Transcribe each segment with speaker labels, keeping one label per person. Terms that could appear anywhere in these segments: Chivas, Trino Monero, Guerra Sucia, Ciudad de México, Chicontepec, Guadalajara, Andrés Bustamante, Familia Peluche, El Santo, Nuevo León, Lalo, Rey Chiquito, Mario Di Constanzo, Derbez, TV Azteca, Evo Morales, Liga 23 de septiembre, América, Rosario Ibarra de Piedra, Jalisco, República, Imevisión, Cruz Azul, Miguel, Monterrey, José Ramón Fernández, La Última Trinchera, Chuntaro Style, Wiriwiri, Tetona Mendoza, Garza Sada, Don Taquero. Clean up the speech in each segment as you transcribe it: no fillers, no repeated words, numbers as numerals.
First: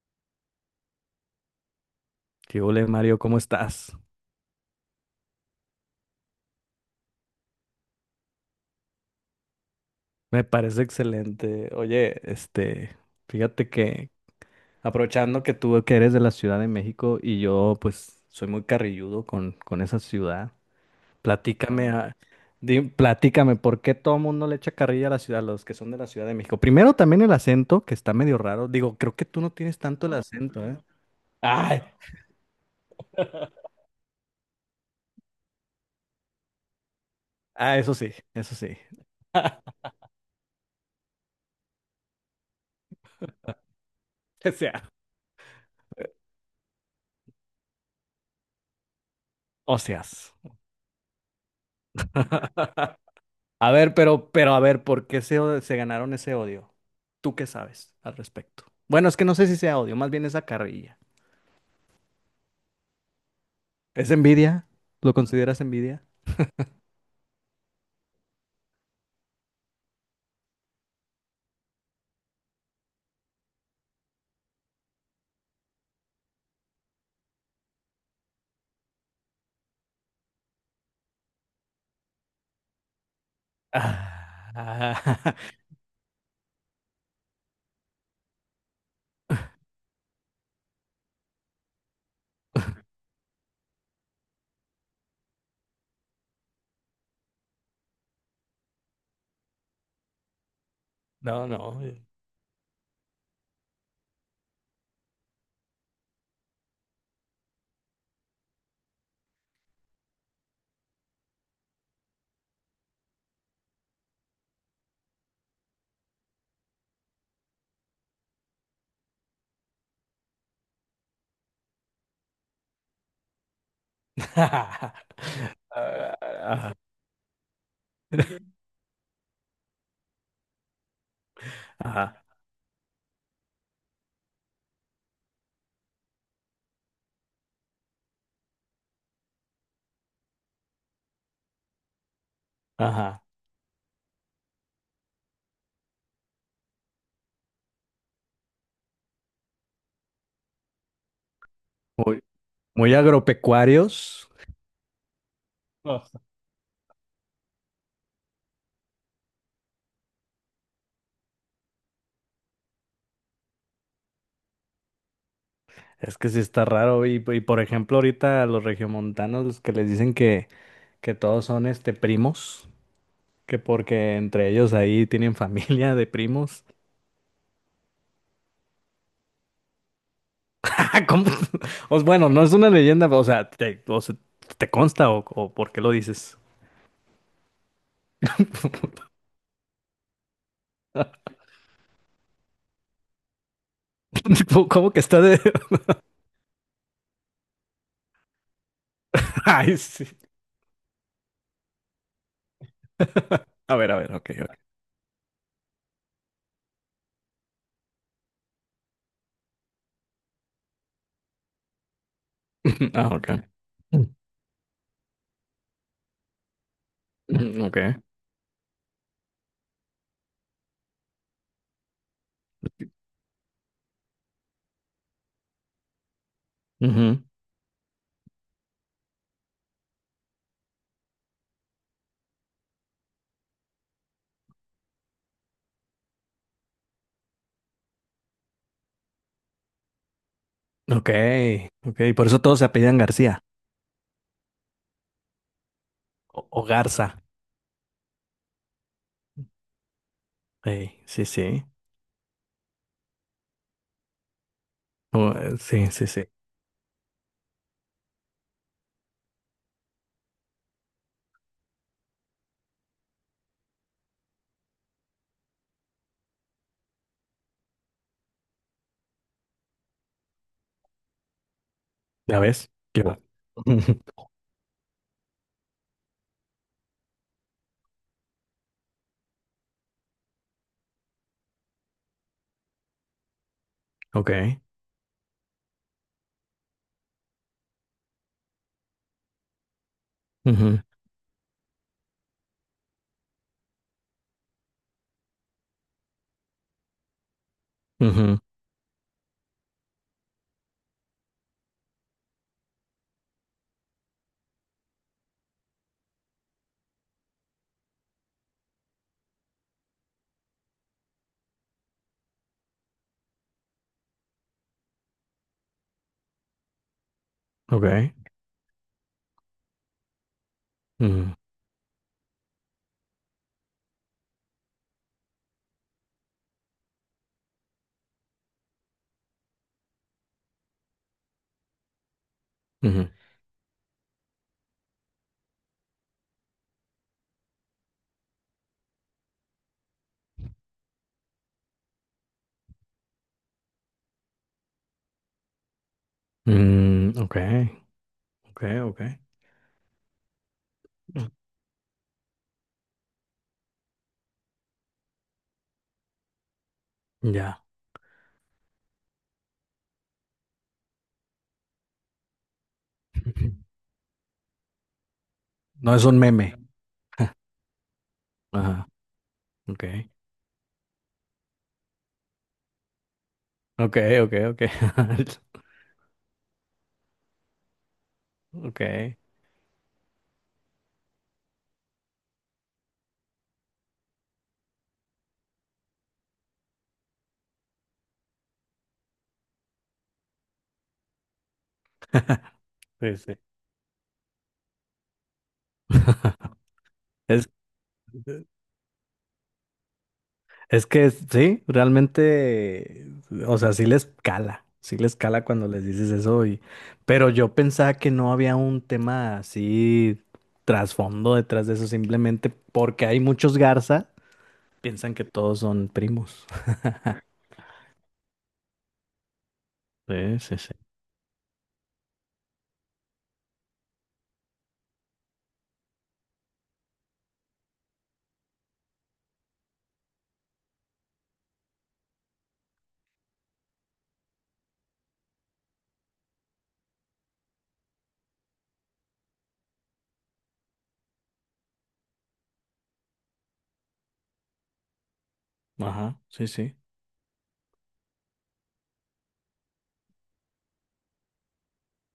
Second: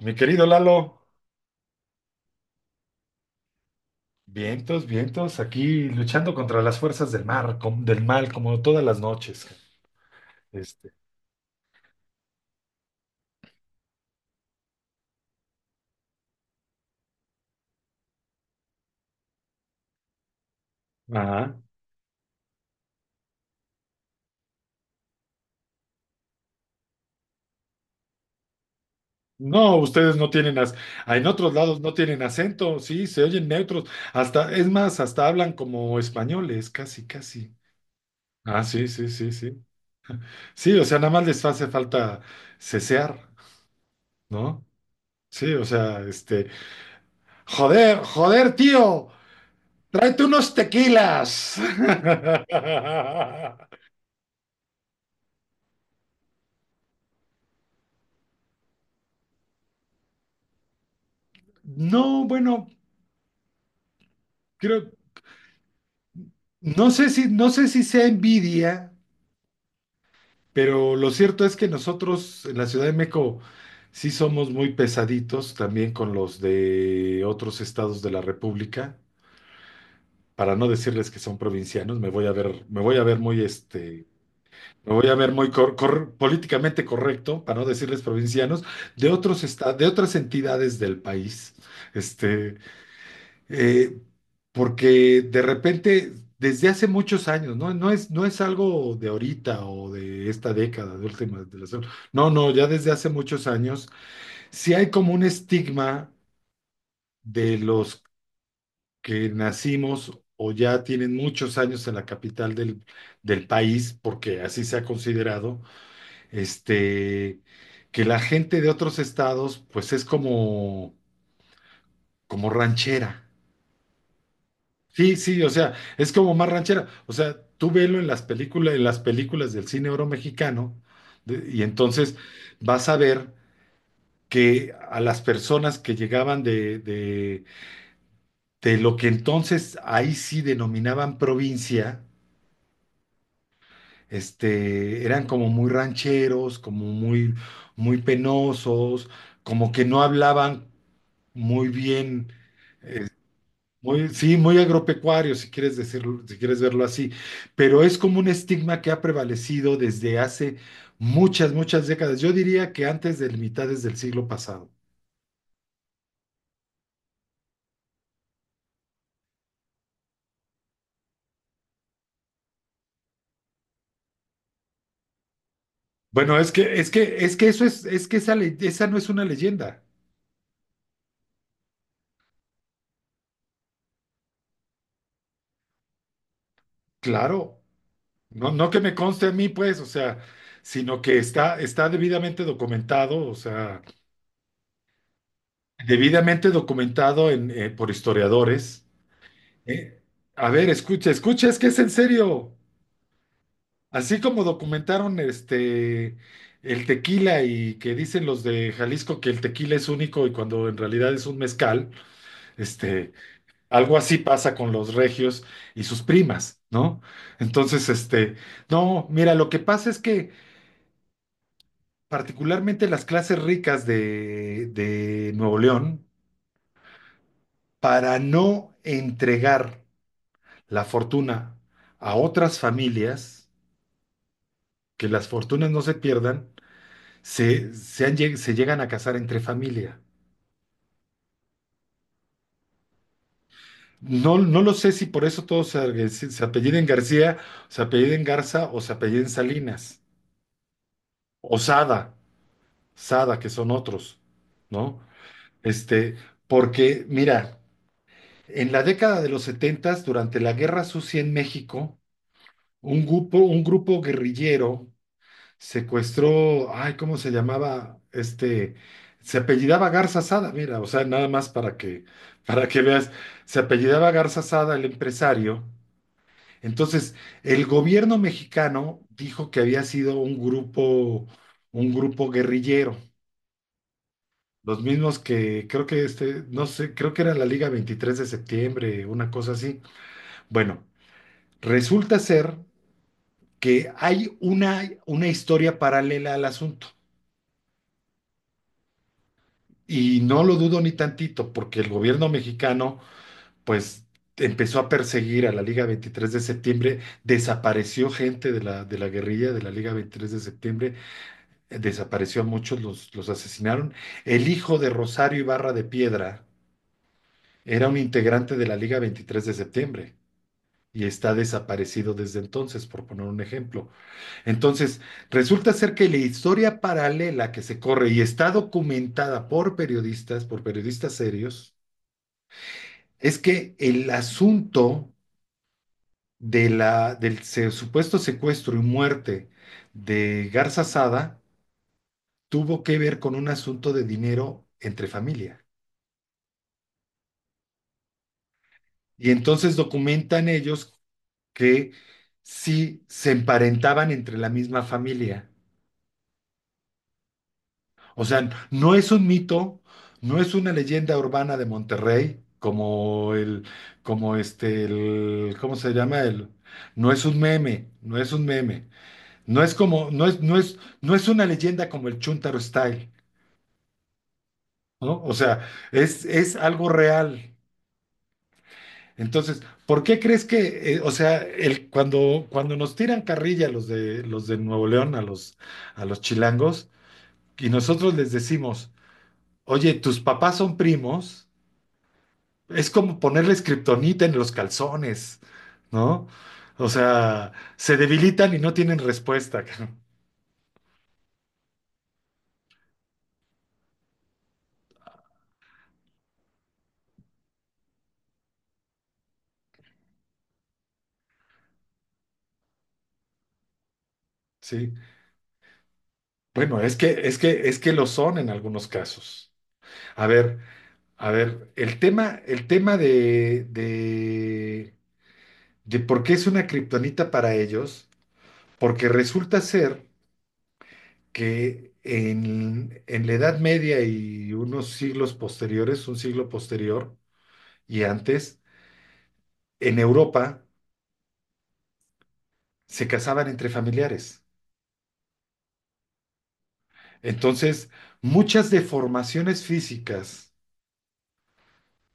Speaker 1: Mi querido Lalo,
Speaker 2: ¿Qué ole, Mario? ¿Cómo estás?
Speaker 1: vientos, vientos, aquí luchando contra las fuerzas del mar, del mal, como todas las noches.
Speaker 2: Me parece
Speaker 1: Este,
Speaker 2: excelente. Oye, fíjate que aprovechando que tú que eres de la Ciudad de México y yo pues soy muy carrilludo con esa ciudad,
Speaker 1: ajá.
Speaker 2: platícame, platícame, ¿por qué todo el mundo le echa carrilla a la ciudad, los que son de la Ciudad de México? Primero también el acento, que está medio raro. Digo, creo que tú no
Speaker 1: No,
Speaker 2: tienes tanto el
Speaker 1: ustedes no tienen,
Speaker 2: acento, ¿eh?
Speaker 1: en otros lados
Speaker 2: Ay,
Speaker 1: no tienen acento, sí, se oyen neutros, hasta, es más, hasta hablan como españoles, casi, casi.
Speaker 2: ah, eso sí, eso
Speaker 1: Ah,
Speaker 2: sí.
Speaker 1: sí, sí, sí, sí. Sí, o sea, nada más les hace falta cesear,
Speaker 2: O
Speaker 1: ¿no?
Speaker 2: sea,
Speaker 1: Sí, o sea, joder, joder, tío,
Speaker 2: o
Speaker 1: tráete unos tequilas.
Speaker 2: a ver, pero a ver, ¿por qué se, o- ¿se ganaron ese odio? ¿Tú qué sabes al respecto? Bueno, es que no sé si sea odio, más bien esa carrilla.
Speaker 1: No, bueno,
Speaker 2: ¿Es envidia?
Speaker 1: creo,
Speaker 2: ¿Lo consideras envidia?
Speaker 1: no sé si sea envidia, pero lo cierto es que nosotros en la Ciudad de México sí somos muy pesaditos también con los de otros estados de la República. Para no decirles que son provincianos, me voy a ver, me voy a ver
Speaker 2: Ah,
Speaker 1: muy políticamente correcto, para no decirles provincianos, de otras entidades del país. Este, Eh, porque de repente, desde hace muchos años, ¿no? No es algo de ahorita o de esta década, de última,
Speaker 2: no, no.
Speaker 1: no, no, ya desde hace muchos años, sí hay como un estigma de los que nacimos o ya tienen muchos años en la capital del país, porque así se ha considerado, este, que la gente de otros estados, pues es como, ranchera. Sí, sí, o sea, es
Speaker 2: Ah,
Speaker 1: como más
Speaker 2: ah,
Speaker 1: ranchera. O sea, tú velo en las películas del cine oro mexicano, y entonces
Speaker 2: ajá,
Speaker 1: vas a ver que a las personas que llegaban de lo que entonces ahí sí denominaban provincia,
Speaker 2: ajá.
Speaker 1: eran como muy rancheros, como muy, muy penosos, como que no hablaban muy
Speaker 2: Muy,
Speaker 1: bien.
Speaker 2: muy
Speaker 1: Muy,
Speaker 2: agropecuarios.
Speaker 1: sí, muy agropecuario, si quieres
Speaker 2: No.
Speaker 1: decirlo, si quieres verlo así, pero es como un estigma que ha prevalecido desde hace muchas, muchas décadas. Yo diría que antes de mitades del siglo pasado.
Speaker 2: Es que sí está raro. Y por ejemplo, ahorita los regiomontanos, los que les dicen que todos son este primos. Que porque entre ellos ahí tienen familia de
Speaker 1: Bueno, es
Speaker 2: primos.
Speaker 1: que, es que, es que esa, esa no es una leyenda.
Speaker 2: Ah, ¿cómo? Os- bueno, no es una leyenda, o sea, ¿te consta o por qué lo dices?
Speaker 1: Claro, no, no que me conste a mí, pues, o sea, sino que está debidamente documentado, o sea,
Speaker 2: Tipo, ¿cómo que está de...?
Speaker 1: debidamente documentado por historiadores.
Speaker 2: Ay,
Speaker 1: Eh,
Speaker 2: sí.
Speaker 1: A ver, escucha, escucha, es que es en serio.
Speaker 2: A ver,
Speaker 1: Así
Speaker 2: ok,
Speaker 1: como documentaron el tequila y que dicen los de Jalisco que el tequila es único y cuando en realidad es un mezcal,
Speaker 2: ok. Ah,
Speaker 1: este,
Speaker 2: ok.
Speaker 1: algo así pasa con los regios y sus primas, ¿no?
Speaker 2: Mm, ok.
Speaker 1: Entonces, no, mira, lo que pasa es que particularmente las clases ricas de Nuevo León,
Speaker 2: Ujú.
Speaker 1: para no entregar la fortuna a otras familias, que las fortunas no se pierdan, se llegan a casar entre familia.
Speaker 2: Ok, ok. Por eso todos se apellidan García
Speaker 1: No, no lo sé si por eso todos se,
Speaker 2: o
Speaker 1: apelliden
Speaker 2: Garza.
Speaker 1: García, se apelliden Garza o se apelliden Salinas,
Speaker 2: Ey, sí,
Speaker 1: o
Speaker 2: sí.
Speaker 1: Sada, Sada, que son otros, ¿no?
Speaker 2: O, sí, sí,
Speaker 1: Este,
Speaker 2: sí.
Speaker 1: porque, mira, en la década de los setentas, durante la Guerra Sucia en México, un grupo guerrillero secuestró, ay, ¿cómo se llamaba? Se apellidaba Garza Sada, mira, o sea, nada más para que,
Speaker 2: ¿Ya
Speaker 1: para
Speaker 2: ves?
Speaker 1: que
Speaker 2: Qué
Speaker 1: veas,
Speaker 2: va.
Speaker 1: se
Speaker 2: Ujú.
Speaker 1: apellidaba Garza Sada, el empresario. Entonces, el gobierno mexicano dijo que había sido un grupo guerrillero,
Speaker 2: Ok.
Speaker 1: los mismos que creo que no sé, creo que era la Liga 23 de septiembre, una cosa así.
Speaker 2: Ujú,
Speaker 1: Bueno, resulta ser que hay una historia paralela al asunto.
Speaker 2: ujú,
Speaker 1: Y no lo dudo ni tantito, porque el gobierno mexicano, pues, empezó a perseguir a la Liga 23 de septiembre, desapareció gente de la, guerrilla de la Liga 23 de septiembre, desapareció a muchos, los asesinaron. El hijo de Rosario Ibarra de Piedra
Speaker 2: ok.
Speaker 1: era un integrante de la Liga 23 de septiembre. Y está
Speaker 2: Ujú,
Speaker 1: desaparecido desde entonces, por poner un ejemplo. Entonces, resulta ser que la historia paralela que se corre y está documentada por periodistas serios,
Speaker 2: ujú.
Speaker 1: es que el asunto de la, supuesto secuestro y muerte de Garza Sada tuvo que ver con un asunto de dinero entre familia.
Speaker 2: Mm, ok, ok, ok.
Speaker 1: Y entonces documentan ellos que sí se emparentaban entre la misma familia.
Speaker 2: Ya.
Speaker 1: O sea, no es un mito, no es una leyenda urbana de Monterrey, como el, el, ¿cómo se
Speaker 2: No es un
Speaker 1: llama? El,
Speaker 2: meme.
Speaker 1: no es un meme.
Speaker 2: Ajá, ok.
Speaker 1: No es una leyenda como el Chuntaro Style,
Speaker 2: Ok, ok, ok.
Speaker 1: ¿no? O sea, es algo real.
Speaker 2: Ok,
Speaker 1: Entonces, ¿por qué crees que, o sea, cuando nos tiran carrilla los de Nuevo León a los chilangos y nosotros les decimos, oye, tus papás son primos, es
Speaker 2: sí,
Speaker 1: como
Speaker 2: sí.
Speaker 1: ponerles kriptonita en los calzones, ¿no? O
Speaker 2: Es,
Speaker 1: sea, se debilitan y no tienen respuesta,
Speaker 2: es que sí, realmente, o sea, sí les cala cuando les dices eso. Y, pero yo pensaba que no había un tema así trasfondo detrás de eso, simplemente porque hay muchos Garza,
Speaker 1: ¿sí?
Speaker 2: piensan que todos son primos.
Speaker 1: Bueno, es que, es que, es que lo son en algunos casos. A
Speaker 2: Sí,
Speaker 1: ver,
Speaker 2: sí, sí.
Speaker 1: a ver, el tema de, por qué es una kriptonita para ellos, porque resulta ser que en la Edad Media y unos siglos posteriores, un siglo posterior y antes, en Europa se casaban entre familiares.
Speaker 2: Ajá, sí, sí.
Speaker 1: Entonces, muchas deformaciones físicas,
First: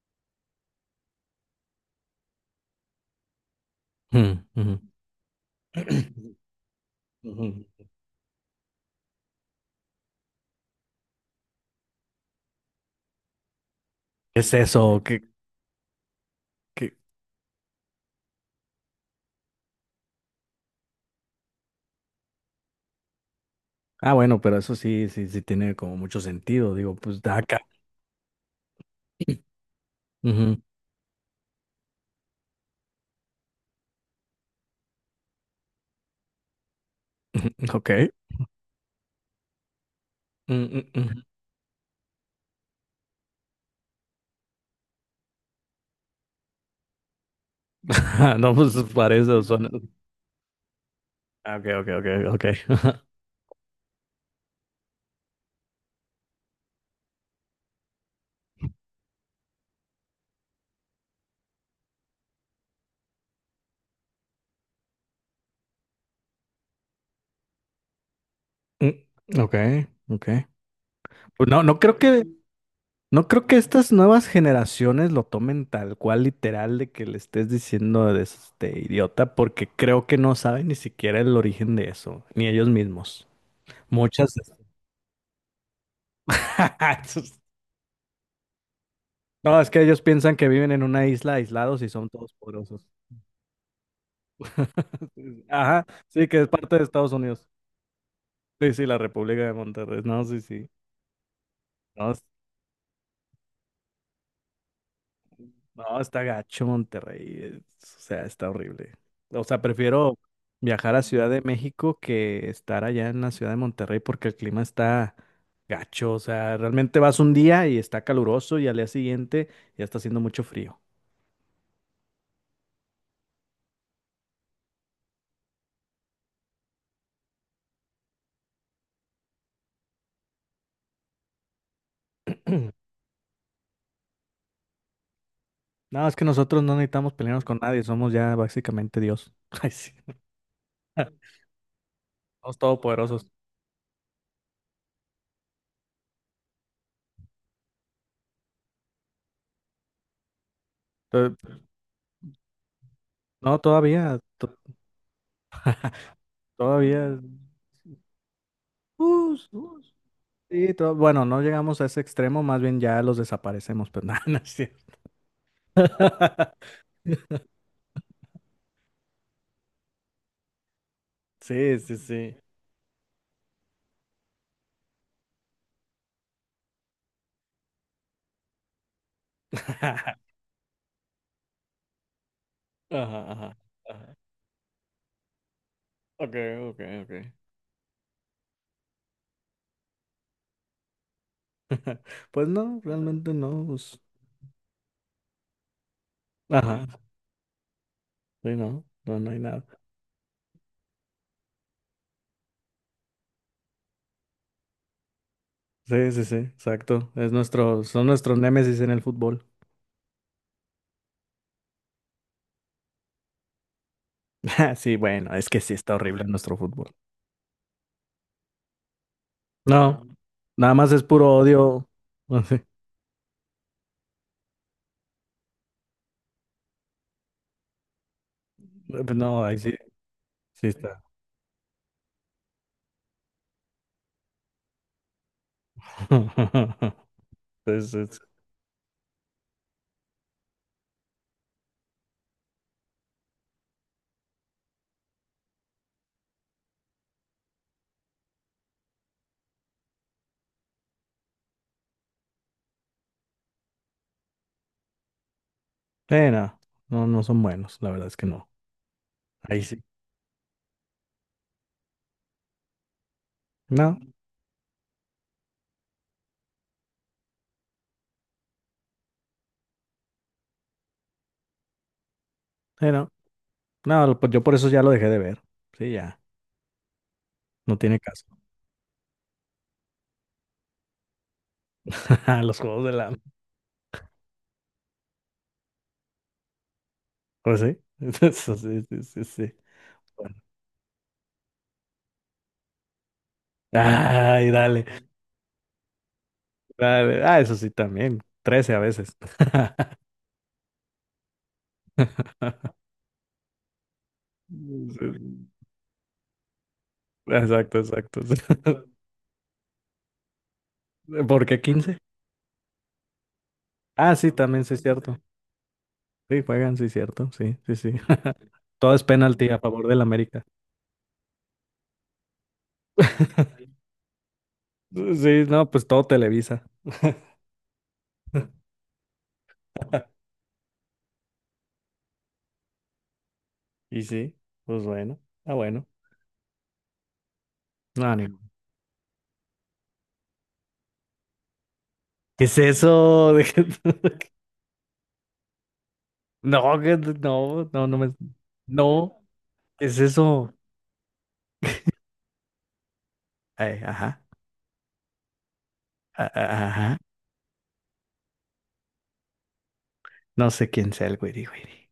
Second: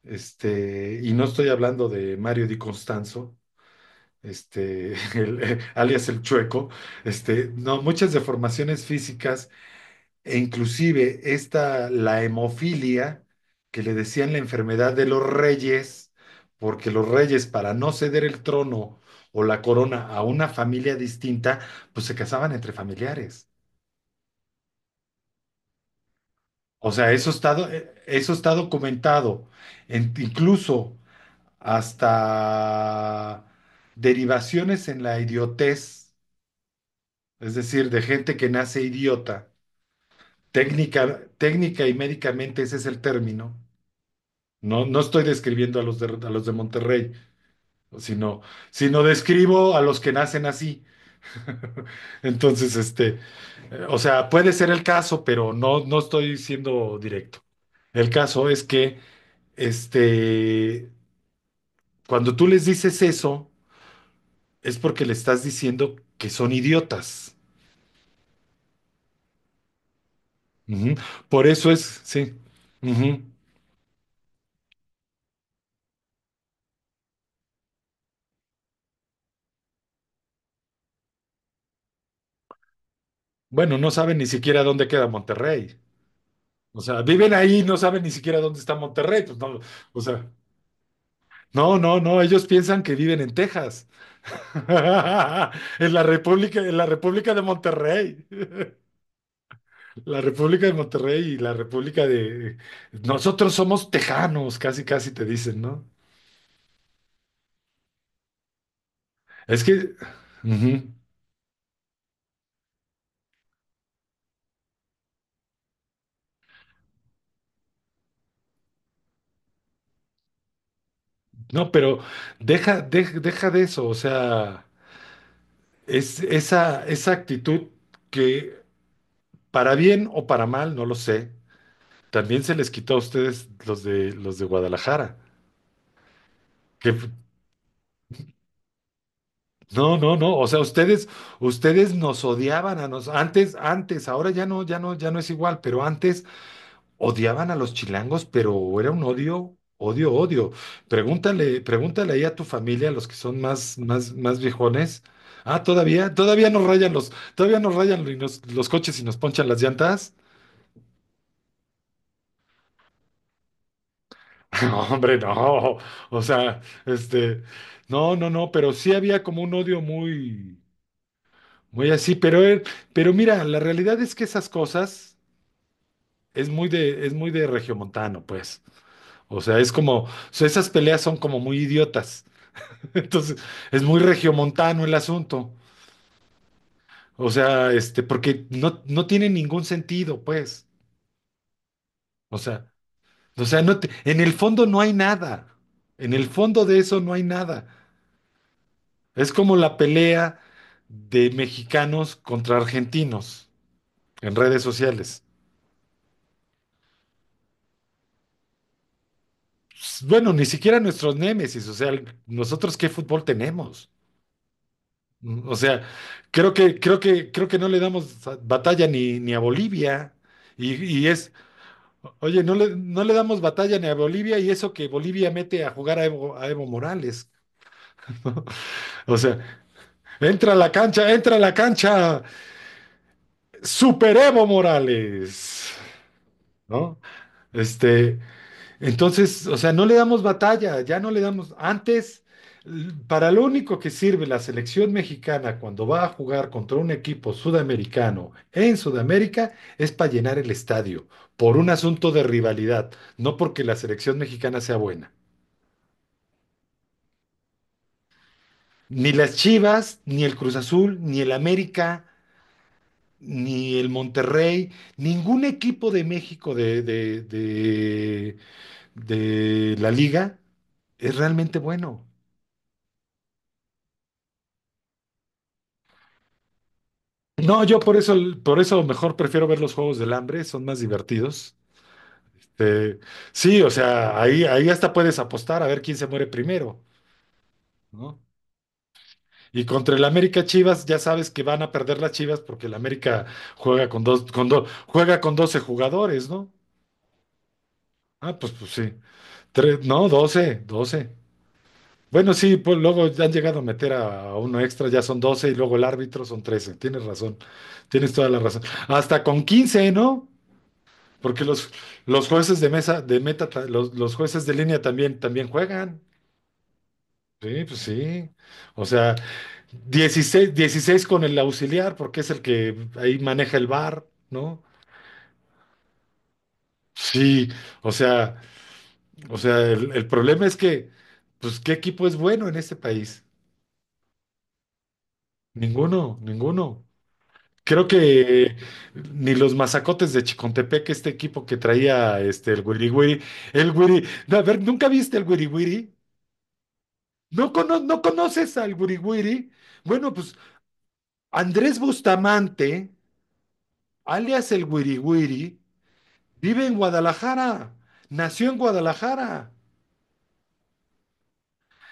Speaker 1: y no estoy hablando de Mario Di Constanzo,
Speaker 2: Mm, ujú.
Speaker 1: alias el chueco,
Speaker 2: Ujú.
Speaker 1: no, muchas deformaciones físicas e inclusive esta, la hemofilia, que le decían la
Speaker 2: Es
Speaker 1: enfermedad
Speaker 2: eso,
Speaker 1: de los reyes, porque
Speaker 2: que...
Speaker 1: los reyes para no ceder el trono o la corona a una familia distinta, pues se casaban entre familiares.
Speaker 2: Ah, bueno, pero eso sí, sí, sí tiene como mucho sentido.
Speaker 1: O
Speaker 2: Digo,
Speaker 1: sea,
Speaker 2: pues
Speaker 1: eso
Speaker 2: da
Speaker 1: está,
Speaker 2: acá.
Speaker 1: do- eh, eso está documentado,
Speaker 2: Ujú.
Speaker 1: incluso hasta derivaciones en la idiotez, es decir,
Speaker 2: Ok.
Speaker 1: de gente que nace idiota.
Speaker 2: Mm, mm,
Speaker 1: Técnica,
Speaker 2: mm.
Speaker 1: técnica y médicamente ese es el término. No, no estoy describiendo a los de, Monterrey, sino,
Speaker 2: No, pues
Speaker 1: sino
Speaker 2: parece, suena.
Speaker 1: describo a los que nacen así.
Speaker 2: Ah, ok, ok, ok, ok.
Speaker 1: Entonces, o sea, puede ser el caso, pero no, no estoy siendo directo. El caso es que, este, cuando tú les dices eso, es porque le estás diciendo que son idiotas.
Speaker 2: Mm, ok, ok.
Speaker 1: Ujú. Por
Speaker 2: Pues No,
Speaker 1: eso
Speaker 2: no creo
Speaker 1: es,
Speaker 2: que,
Speaker 1: sí. Ujú.
Speaker 2: no creo que estas nuevas generaciones lo tomen tal cual literal de que le estés diciendo de este idiota, porque creo que no saben ni siquiera el origen de eso, ni ellos mismos.
Speaker 1: Bueno, no saben ni
Speaker 2: Muchas.
Speaker 1: siquiera dónde queda Monterrey. O sea, viven ahí, y no saben ni siquiera dónde está Monterrey. Pues no,
Speaker 2: No, es que
Speaker 1: o
Speaker 2: ellos
Speaker 1: sea,
Speaker 2: piensan que viven en una isla
Speaker 1: no,
Speaker 2: aislados y
Speaker 1: no,
Speaker 2: son
Speaker 1: no,
Speaker 2: todos
Speaker 1: ellos piensan
Speaker 2: poderosos.
Speaker 1: que viven en Texas.
Speaker 2: Ajá,
Speaker 1: En la
Speaker 2: sí, que es
Speaker 1: República, en
Speaker 2: parte de
Speaker 1: la
Speaker 2: Estados
Speaker 1: República de
Speaker 2: Unidos.
Speaker 1: Monterrey.
Speaker 2: Sí, sí, la República de Monterrey.
Speaker 1: La
Speaker 2: No, sí,
Speaker 1: República
Speaker 2: sí.
Speaker 1: de Monterrey y la República
Speaker 2: No, es-
Speaker 1: de... Nosotros somos tejanos, casi, casi te dicen, ¿no?
Speaker 2: no, Está gacho Monterrey. O sea, está horrible. O sea,
Speaker 1: Es que...
Speaker 2: prefiero
Speaker 1: ujú.
Speaker 2: viajar a Ciudad de México que estar allá en la Ciudad de Monterrey porque el clima está gacho. O sea, realmente vas un día y está caluroso y al día siguiente ya está haciendo mucho frío.
Speaker 1: No, pero deja, deja, deja de eso, o sea, es esa actitud que para bien o para mal, no lo sé. También se les quitó a ustedes los de Guadalajara.
Speaker 2: No, es que nosotros no
Speaker 1: Que f-
Speaker 2: necesitamos pelearnos con nadie. Somos ya básicamente Dios. Ay, sí.
Speaker 1: no, no, no. O sea, ustedes nos
Speaker 2: Somos
Speaker 1: odiaban a nos.
Speaker 2: todopoderosos.
Speaker 1: Antes, antes, ahora ya no, ya no, ya no es igual, pero antes odiaban a los chilangos, pero era un odio, odio, odio.
Speaker 2: To-
Speaker 1: Pregúntale, pregúntale ahí a tu familia, los que son
Speaker 2: No,
Speaker 1: más, más,
Speaker 2: todavía,
Speaker 1: más viejones. Ah, todavía, todavía
Speaker 2: todavía.
Speaker 1: nos rayan los coches y nos ponchan
Speaker 2: us,
Speaker 1: las
Speaker 2: us,
Speaker 1: llantas.
Speaker 2: sí, bueno, no llegamos a ese extremo, más bien ya los desaparecemos, pero nada, no es
Speaker 1: No,
Speaker 2: cierto.
Speaker 1: hombre, no. O sea, este, no, no, no, pero sí había como un odio muy,
Speaker 2: Sí,
Speaker 1: muy
Speaker 2: sí,
Speaker 1: así,
Speaker 2: sí.
Speaker 1: pero, pero mira, la realidad es que esas cosas es muy de regiomontano, pues. O sea, o
Speaker 2: Ajá,
Speaker 1: sea, esas peleas son como muy idiotas.
Speaker 2: ajá,
Speaker 1: Entonces,
Speaker 2: ajá.
Speaker 1: es muy regiomontano el asunto.
Speaker 2: Okay, okay,
Speaker 1: O
Speaker 2: okay.
Speaker 1: sea, porque no tiene ningún sentido, pues. O
Speaker 2: Pues
Speaker 1: sea,
Speaker 2: no, realmente no.
Speaker 1: no te-
Speaker 2: Pues,
Speaker 1: en el fondo no hay nada. En el fondo de
Speaker 2: ajá,
Speaker 1: eso no hay nada.
Speaker 2: sí, no, no,
Speaker 1: Es
Speaker 2: no hay
Speaker 1: como la
Speaker 2: nada.
Speaker 1: pelea de mexicanos contra argentinos en redes sociales.
Speaker 2: Sí, sí, sí, exacto. Es nuestro, son nuestros némesis en el fútbol.
Speaker 1: Bueno, ni siquiera nuestros némesis, o sea, nosotros qué fútbol tenemos.
Speaker 2: Sí, bueno, es
Speaker 1: O
Speaker 2: que sí
Speaker 1: sea,
Speaker 2: está horrible
Speaker 1: creo
Speaker 2: nuestro
Speaker 1: que,
Speaker 2: fútbol.
Speaker 1: creo que, creo que no le damos batalla ni a
Speaker 2: No.
Speaker 1: Bolivia. Y,
Speaker 2: Nada más es
Speaker 1: y es,
Speaker 2: puro odio.
Speaker 1: oye, no le, no le damos batalla ni a Bolivia y eso que Bolivia mete a jugar a Evo Morales.
Speaker 2: Sí.
Speaker 1: O
Speaker 2: No, ahí
Speaker 1: sea,
Speaker 2: sí,
Speaker 1: entra a
Speaker 2: sí
Speaker 1: la
Speaker 2: está.
Speaker 1: cancha, entra a la cancha, Super Evo Morales, ¿no?
Speaker 2: Pues,
Speaker 1: Este,
Speaker 2: es-
Speaker 1: entonces, o sea, no le damos batalla, ya no le damos. Antes, para lo único que sirve la selección mexicana cuando va a jugar contra un equipo sudamericano en Sudamérica es para llenar el estadio, por un asunto de rivalidad, no porque la selección mexicana sea buena.
Speaker 2: no, no, no son buenos, la verdad es que no.
Speaker 1: Ni las
Speaker 2: Ahí sí.
Speaker 1: Chivas, ni el Cruz Azul, ni el América, ni el
Speaker 2: No,
Speaker 1: Monterrey, ningún equipo de México de, de la liga es realmente bueno.
Speaker 2: no. Pues yo por eso ya lo dejé de ver. Sí, ya,
Speaker 1: No,
Speaker 2: no
Speaker 1: yo por
Speaker 2: tiene
Speaker 1: eso,
Speaker 2: caso.
Speaker 1: por eso mejor prefiero ver los juegos del hambre, son más divertidos.
Speaker 2: Los juegos
Speaker 1: Este,
Speaker 2: del hambre.
Speaker 1: sí, o sea, ahí hasta puedes apostar a ver quién se muere primero,
Speaker 2: Pues sí.
Speaker 1: ¿no?
Speaker 2: Eso sí, sí, sí, sí.
Speaker 1: Y contra el
Speaker 2: Bueno.
Speaker 1: América Chivas, ya sabes que van a perder las Chivas porque el América juega con
Speaker 2: Ay,
Speaker 1: dos,
Speaker 2: dale,
Speaker 1: juega con 12 jugadores, ¿no?
Speaker 2: dale. Ah, eso sí también.
Speaker 1: Ah, pues
Speaker 2: Trece a
Speaker 1: sí.
Speaker 2: veces.
Speaker 1: Tres, no, doce. Bueno, sí, pues luego ya han llegado a meter a uno extra, ya
Speaker 2: Sí,
Speaker 1: son 12 y luego el árbitro son 13. Tienes razón,
Speaker 2: exacto,
Speaker 1: tienes
Speaker 2: exacto.
Speaker 1: toda la razón. Hasta con 15, ¿no? Porque
Speaker 2: ¿Por qué
Speaker 1: los,
Speaker 2: 15?
Speaker 1: los jueces de mesa, de meta, los,
Speaker 2: Ah, sí,
Speaker 1: jueces de
Speaker 2: también sí es
Speaker 1: línea también,
Speaker 2: cierto.
Speaker 1: también juegan.
Speaker 2: Sí, juegan, sí, cierto. Sí,
Speaker 1: Sí,
Speaker 2: sí,
Speaker 1: pues
Speaker 2: sí.
Speaker 1: sí. O
Speaker 2: Todo es
Speaker 1: sea,
Speaker 2: penalti a favor del América.
Speaker 1: dieciséis con el auxiliar, porque es el que ahí maneja el bar, ¿no?
Speaker 2: Sí, no, pues todo Televisa.
Speaker 1: Sí, o sea, el problema es que, pues, ¿qué equipo es bueno en este país?
Speaker 2: Y sí, pues bueno. Ah, bueno.
Speaker 1: Ninguno, ninguno. Creo
Speaker 2: No, ni-
Speaker 1: que ni los mazacotes de Chicontepec, este equipo que traía
Speaker 2: ¿Qué es
Speaker 1: el Wiri Wiri,
Speaker 2: eso? ¿De
Speaker 1: el Wiri,
Speaker 2: qué-
Speaker 1: no, a ver, ¿nunca viste el Wiri Wiri?
Speaker 2: no,
Speaker 1: ¿No,
Speaker 2: no, no, no
Speaker 1: no
Speaker 2: me.
Speaker 1: conoces al
Speaker 2: No,
Speaker 1: Wiriwiri?
Speaker 2: ¿qué es
Speaker 1: Bueno, pues
Speaker 2: eso?
Speaker 1: Andrés Bustamante,
Speaker 2: Ay, ajá,
Speaker 1: alias el Wiriwiri, vive en
Speaker 2: ajá.
Speaker 1: Guadalajara, nació en Guadalajara.
Speaker 2: No sé quién sea el güiri güiri.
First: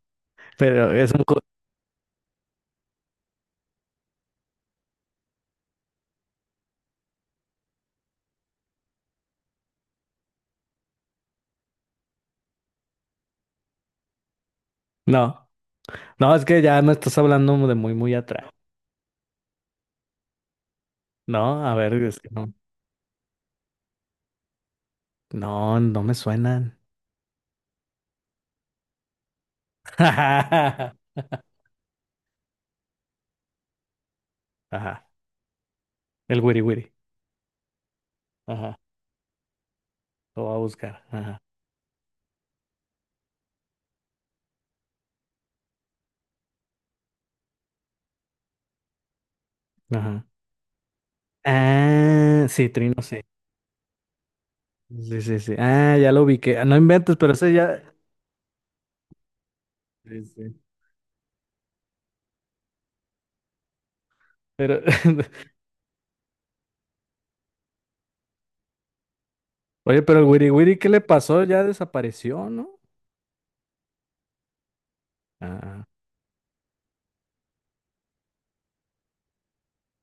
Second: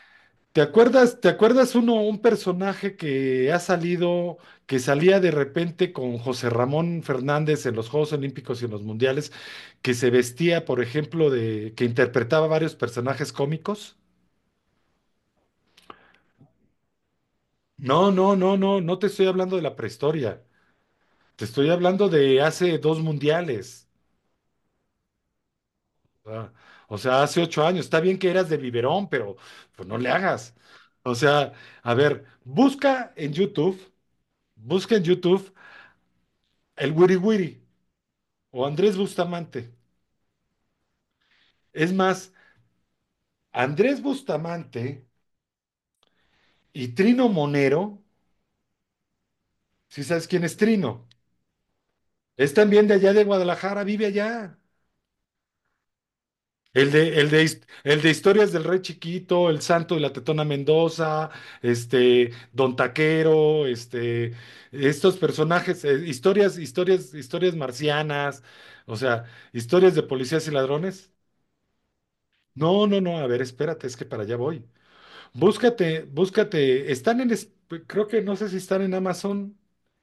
Speaker 1: ¿Te
Speaker 2: Pero es
Speaker 1: acuerdas,
Speaker 2: un.
Speaker 1: te
Speaker 2: Co-
Speaker 1: acuerdas uno, un personaje que ha salido, que salía de repente con José Ramón Fernández en los Juegos Olímpicos y en los Mundiales, que se vestía, por ejemplo, que interpretaba varios personajes cómicos.
Speaker 2: No, no, es que ya me estás hablando de muy,
Speaker 1: No,
Speaker 2: muy
Speaker 1: no,
Speaker 2: atrás.
Speaker 1: no, no, no te estoy hablando de la prehistoria, te
Speaker 2: No,
Speaker 1: estoy
Speaker 2: a ver,
Speaker 1: hablando
Speaker 2: es que
Speaker 1: de
Speaker 2: no.
Speaker 1: hace dos mundiales.
Speaker 2: No, no me
Speaker 1: Ah,
Speaker 2: suenan.
Speaker 1: o sea, hace 8 años, está bien que eras de biberón, pero pues no le hagas.
Speaker 2: Ajá.
Speaker 1: O sea, a ver,
Speaker 2: Ajá,
Speaker 1: busca en YouTube
Speaker 2: el wiri
Speaker 1: el
Speaker 2: wiri.
Speaker 1: Wiri Wiri o
Speaker 2: Ajá.
Speaker 1: Andrés Bustamante.
Speaker 2: Lo va a buscar. Ajá.
Speaker 1: Es más, Andrés Bustamante y Trino Monero, si
Speaker 2: Ajá.
Speaker 1: sabes quién es Trino,
Speaker 2: Ah,
Speaker 1: es
Speaker 2: sí,
Speaker 1: también de
Speaker 2: Trino,
Speaker 1: allá
Speaker 2: sí.
Speaker 1: de Guadalajara, vive allá.
Speaker 2: Sí, sí, sí. Ah, ya lo vi que. No inventes, pero ese ya.
Speaker 1: El de Historias del Rey Chiquito, El Santo y la
Speaker 2: Sí,
Speaker 1: Tetona
Speaker 2: sí.
Speaker 1: Mendoza, Don Taquero,
Speaker 2: Pero,
Speaker 1: estos personajes, historias, marcianas, o sea, historias
Speaker 2: oye,
Speaker 1: de
Speaker 2: pero el
Speaker 1: policías y
Speaker 2: wiri wiri, ¿qué le
Speaker 1: ladrones.
Speaker 2: pasó? Ya desapareció, ¿no?
Speaker 1: No, no, no, a ver, espérate, es que para allá voy.
Speaker 2: Ah,
Speaker 1: Búscate, búscate, creo que no sé si están en Amazon,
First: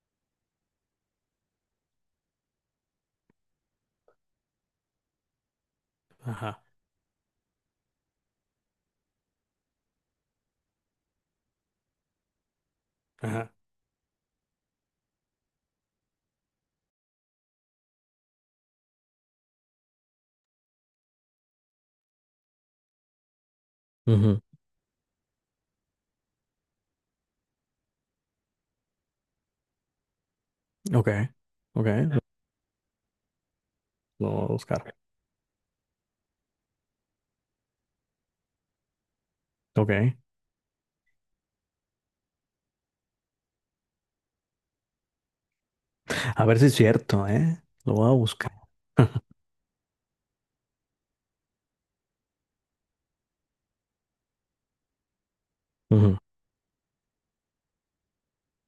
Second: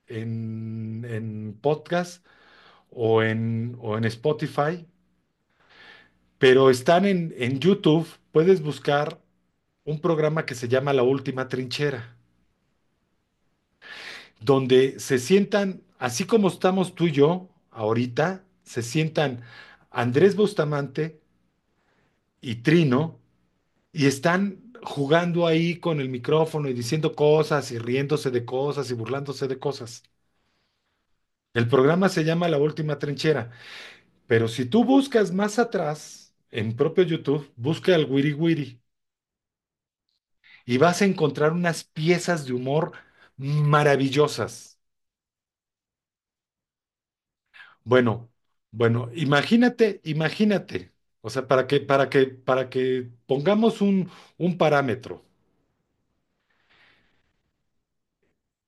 Speaker 1: en podcast o en Spotify,
Speaker 2: ajá,
Speaker 1: pero están en, YouTube, puedes buscar un programa que se llama La Última Trinchera,
Speaker 2: ajá.
Speaker 1: donde se sientan, así como estamos tú y yo ahorita, se sientan Andrés Bustamante y Trino y
Speaker 2: Ujú.
Speaker 1: están jugando ahí con el micrófono y diciendo cosas y riéndose de cosas y burlándose de cosas.
Speaker 2: Ok,
Speaker 1: El
Speaker 2: ok.
Speaker 1: programa se llama La Última Trinchera,
Speaker 2: Lo voy
Speaker 1: pero
Speaker 2: a
Speaker 1: si tú
Speaker 2: buscar.
Speaker 1: buscas más atrás, en propio YouTube, busca el Wiri Wiri
Speaker 2: Ok.
Speaker 1: y vas a encontrar unas piezas de humor maravillosas.
Speaker 2: A ver si es cierto, ¿eh? Lo voy a
Speaker 1: Bueno,
Speaker 2: buscar.
Speaker 1: bueno, imagínate, imagínate, o sea, para que, pongamos un parámetro.
Speaker 2: Ujú.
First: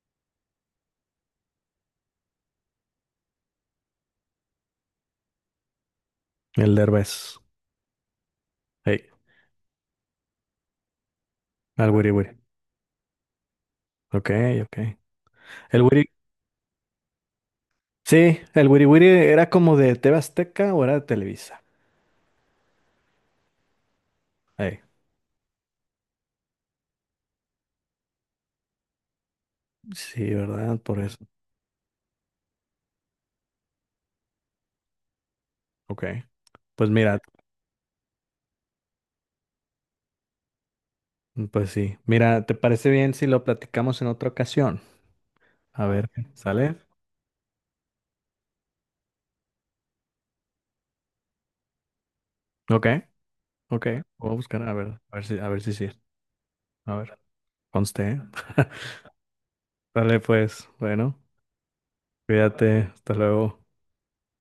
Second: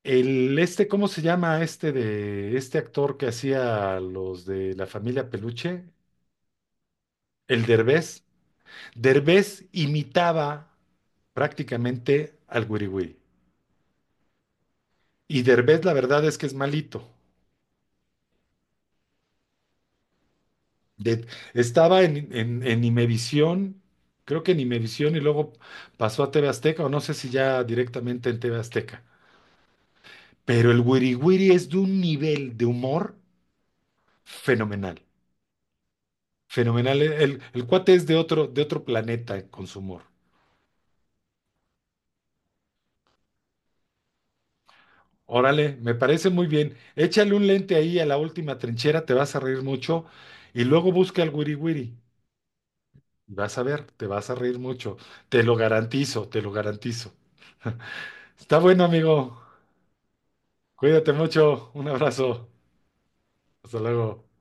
Speaker 1: ¿Cómo se llama este de este actor que hacía los de la familia Peluche?
Speaker 2: El Derbez.
Speaker 1: El Derbez.
Speaker 2: Hey,
Speaker 1: Derbez imitaba
Speaker 2: al wiri wiri.
Speaker 1: prácticamente al Wiriwiri.
Speaker 2: Ok, ok.
Speaker 1: Y
Speaker 2: El
Speaker 1: Derbez, la
Speaker 2: wiri.
Speaker 1: verdad es que es malito.
Speaker 2: Sí, el Wiri Wiri era como de TV Azteca o era de
Speaker 1: De-
Speaker 2: Televisa.
Speaker 1: estaba en, Imevisión, creo que en
Speaker 2: Ey,
Speaker 1: Imevisión y luego pasó a TV Azteca, o no sé si ya directamente en TV Azteca.
Speaker 2: sí,
Speaker 1: Pero el
Speaker 2: ¿verdad? Por
Speaker 1: Wiri
Speaker 2: eso.
Speaker 1: Wiri es de un nivel de humor fenomenal.
Speaker 2: Ok. Pues
Speaker 1: Fenomenal.
Speaker 2: mira,
Speaker 1: El cuate es de otro planeta con su humor.
Speaker 2: pues sí. Mira, ¿te parece bien si lo platicamos en otra ocasión?
Speaker 1: Órale,
Speaker 2: A
Speaker 1: me
Speaker 2: ver,
Speaker 1: parece muy bien.
Speaker 2: ¿sale?
Speaker 1: Échale un lente ahí a la última trinchera, te vas a reír mucho. Y luego busca al Wiri Wiri
Speaker 2: Ok,
Speaker 1: y vas a ver,
Speaker 2: ok.
Speaker 1: te vas
Speaker 2: Voy
Speaker 1: a
Speaker 2: a
Speaker 1: reír
Speaker 2: buscar,
Speaker 1: mucho. Te
Speaker 2: a
Speaker 1: lo
Speaker 2: ver si sí.
Speaker 1: garantizo, te lo
Speaker 2: A
Speaker 1: garantizo.
Speaker 2: ver, conste. ¿Eh?
Speaker 1: Está bueno, amigo.
Speaker 2: Sale pues,
Speaker 1: Cuídate
Speaker 2: bueno,
Speaker 1: mucho, un abrazo,
Speaker 2: cuídate, hasta luego.
Speaker 1: hasta luego.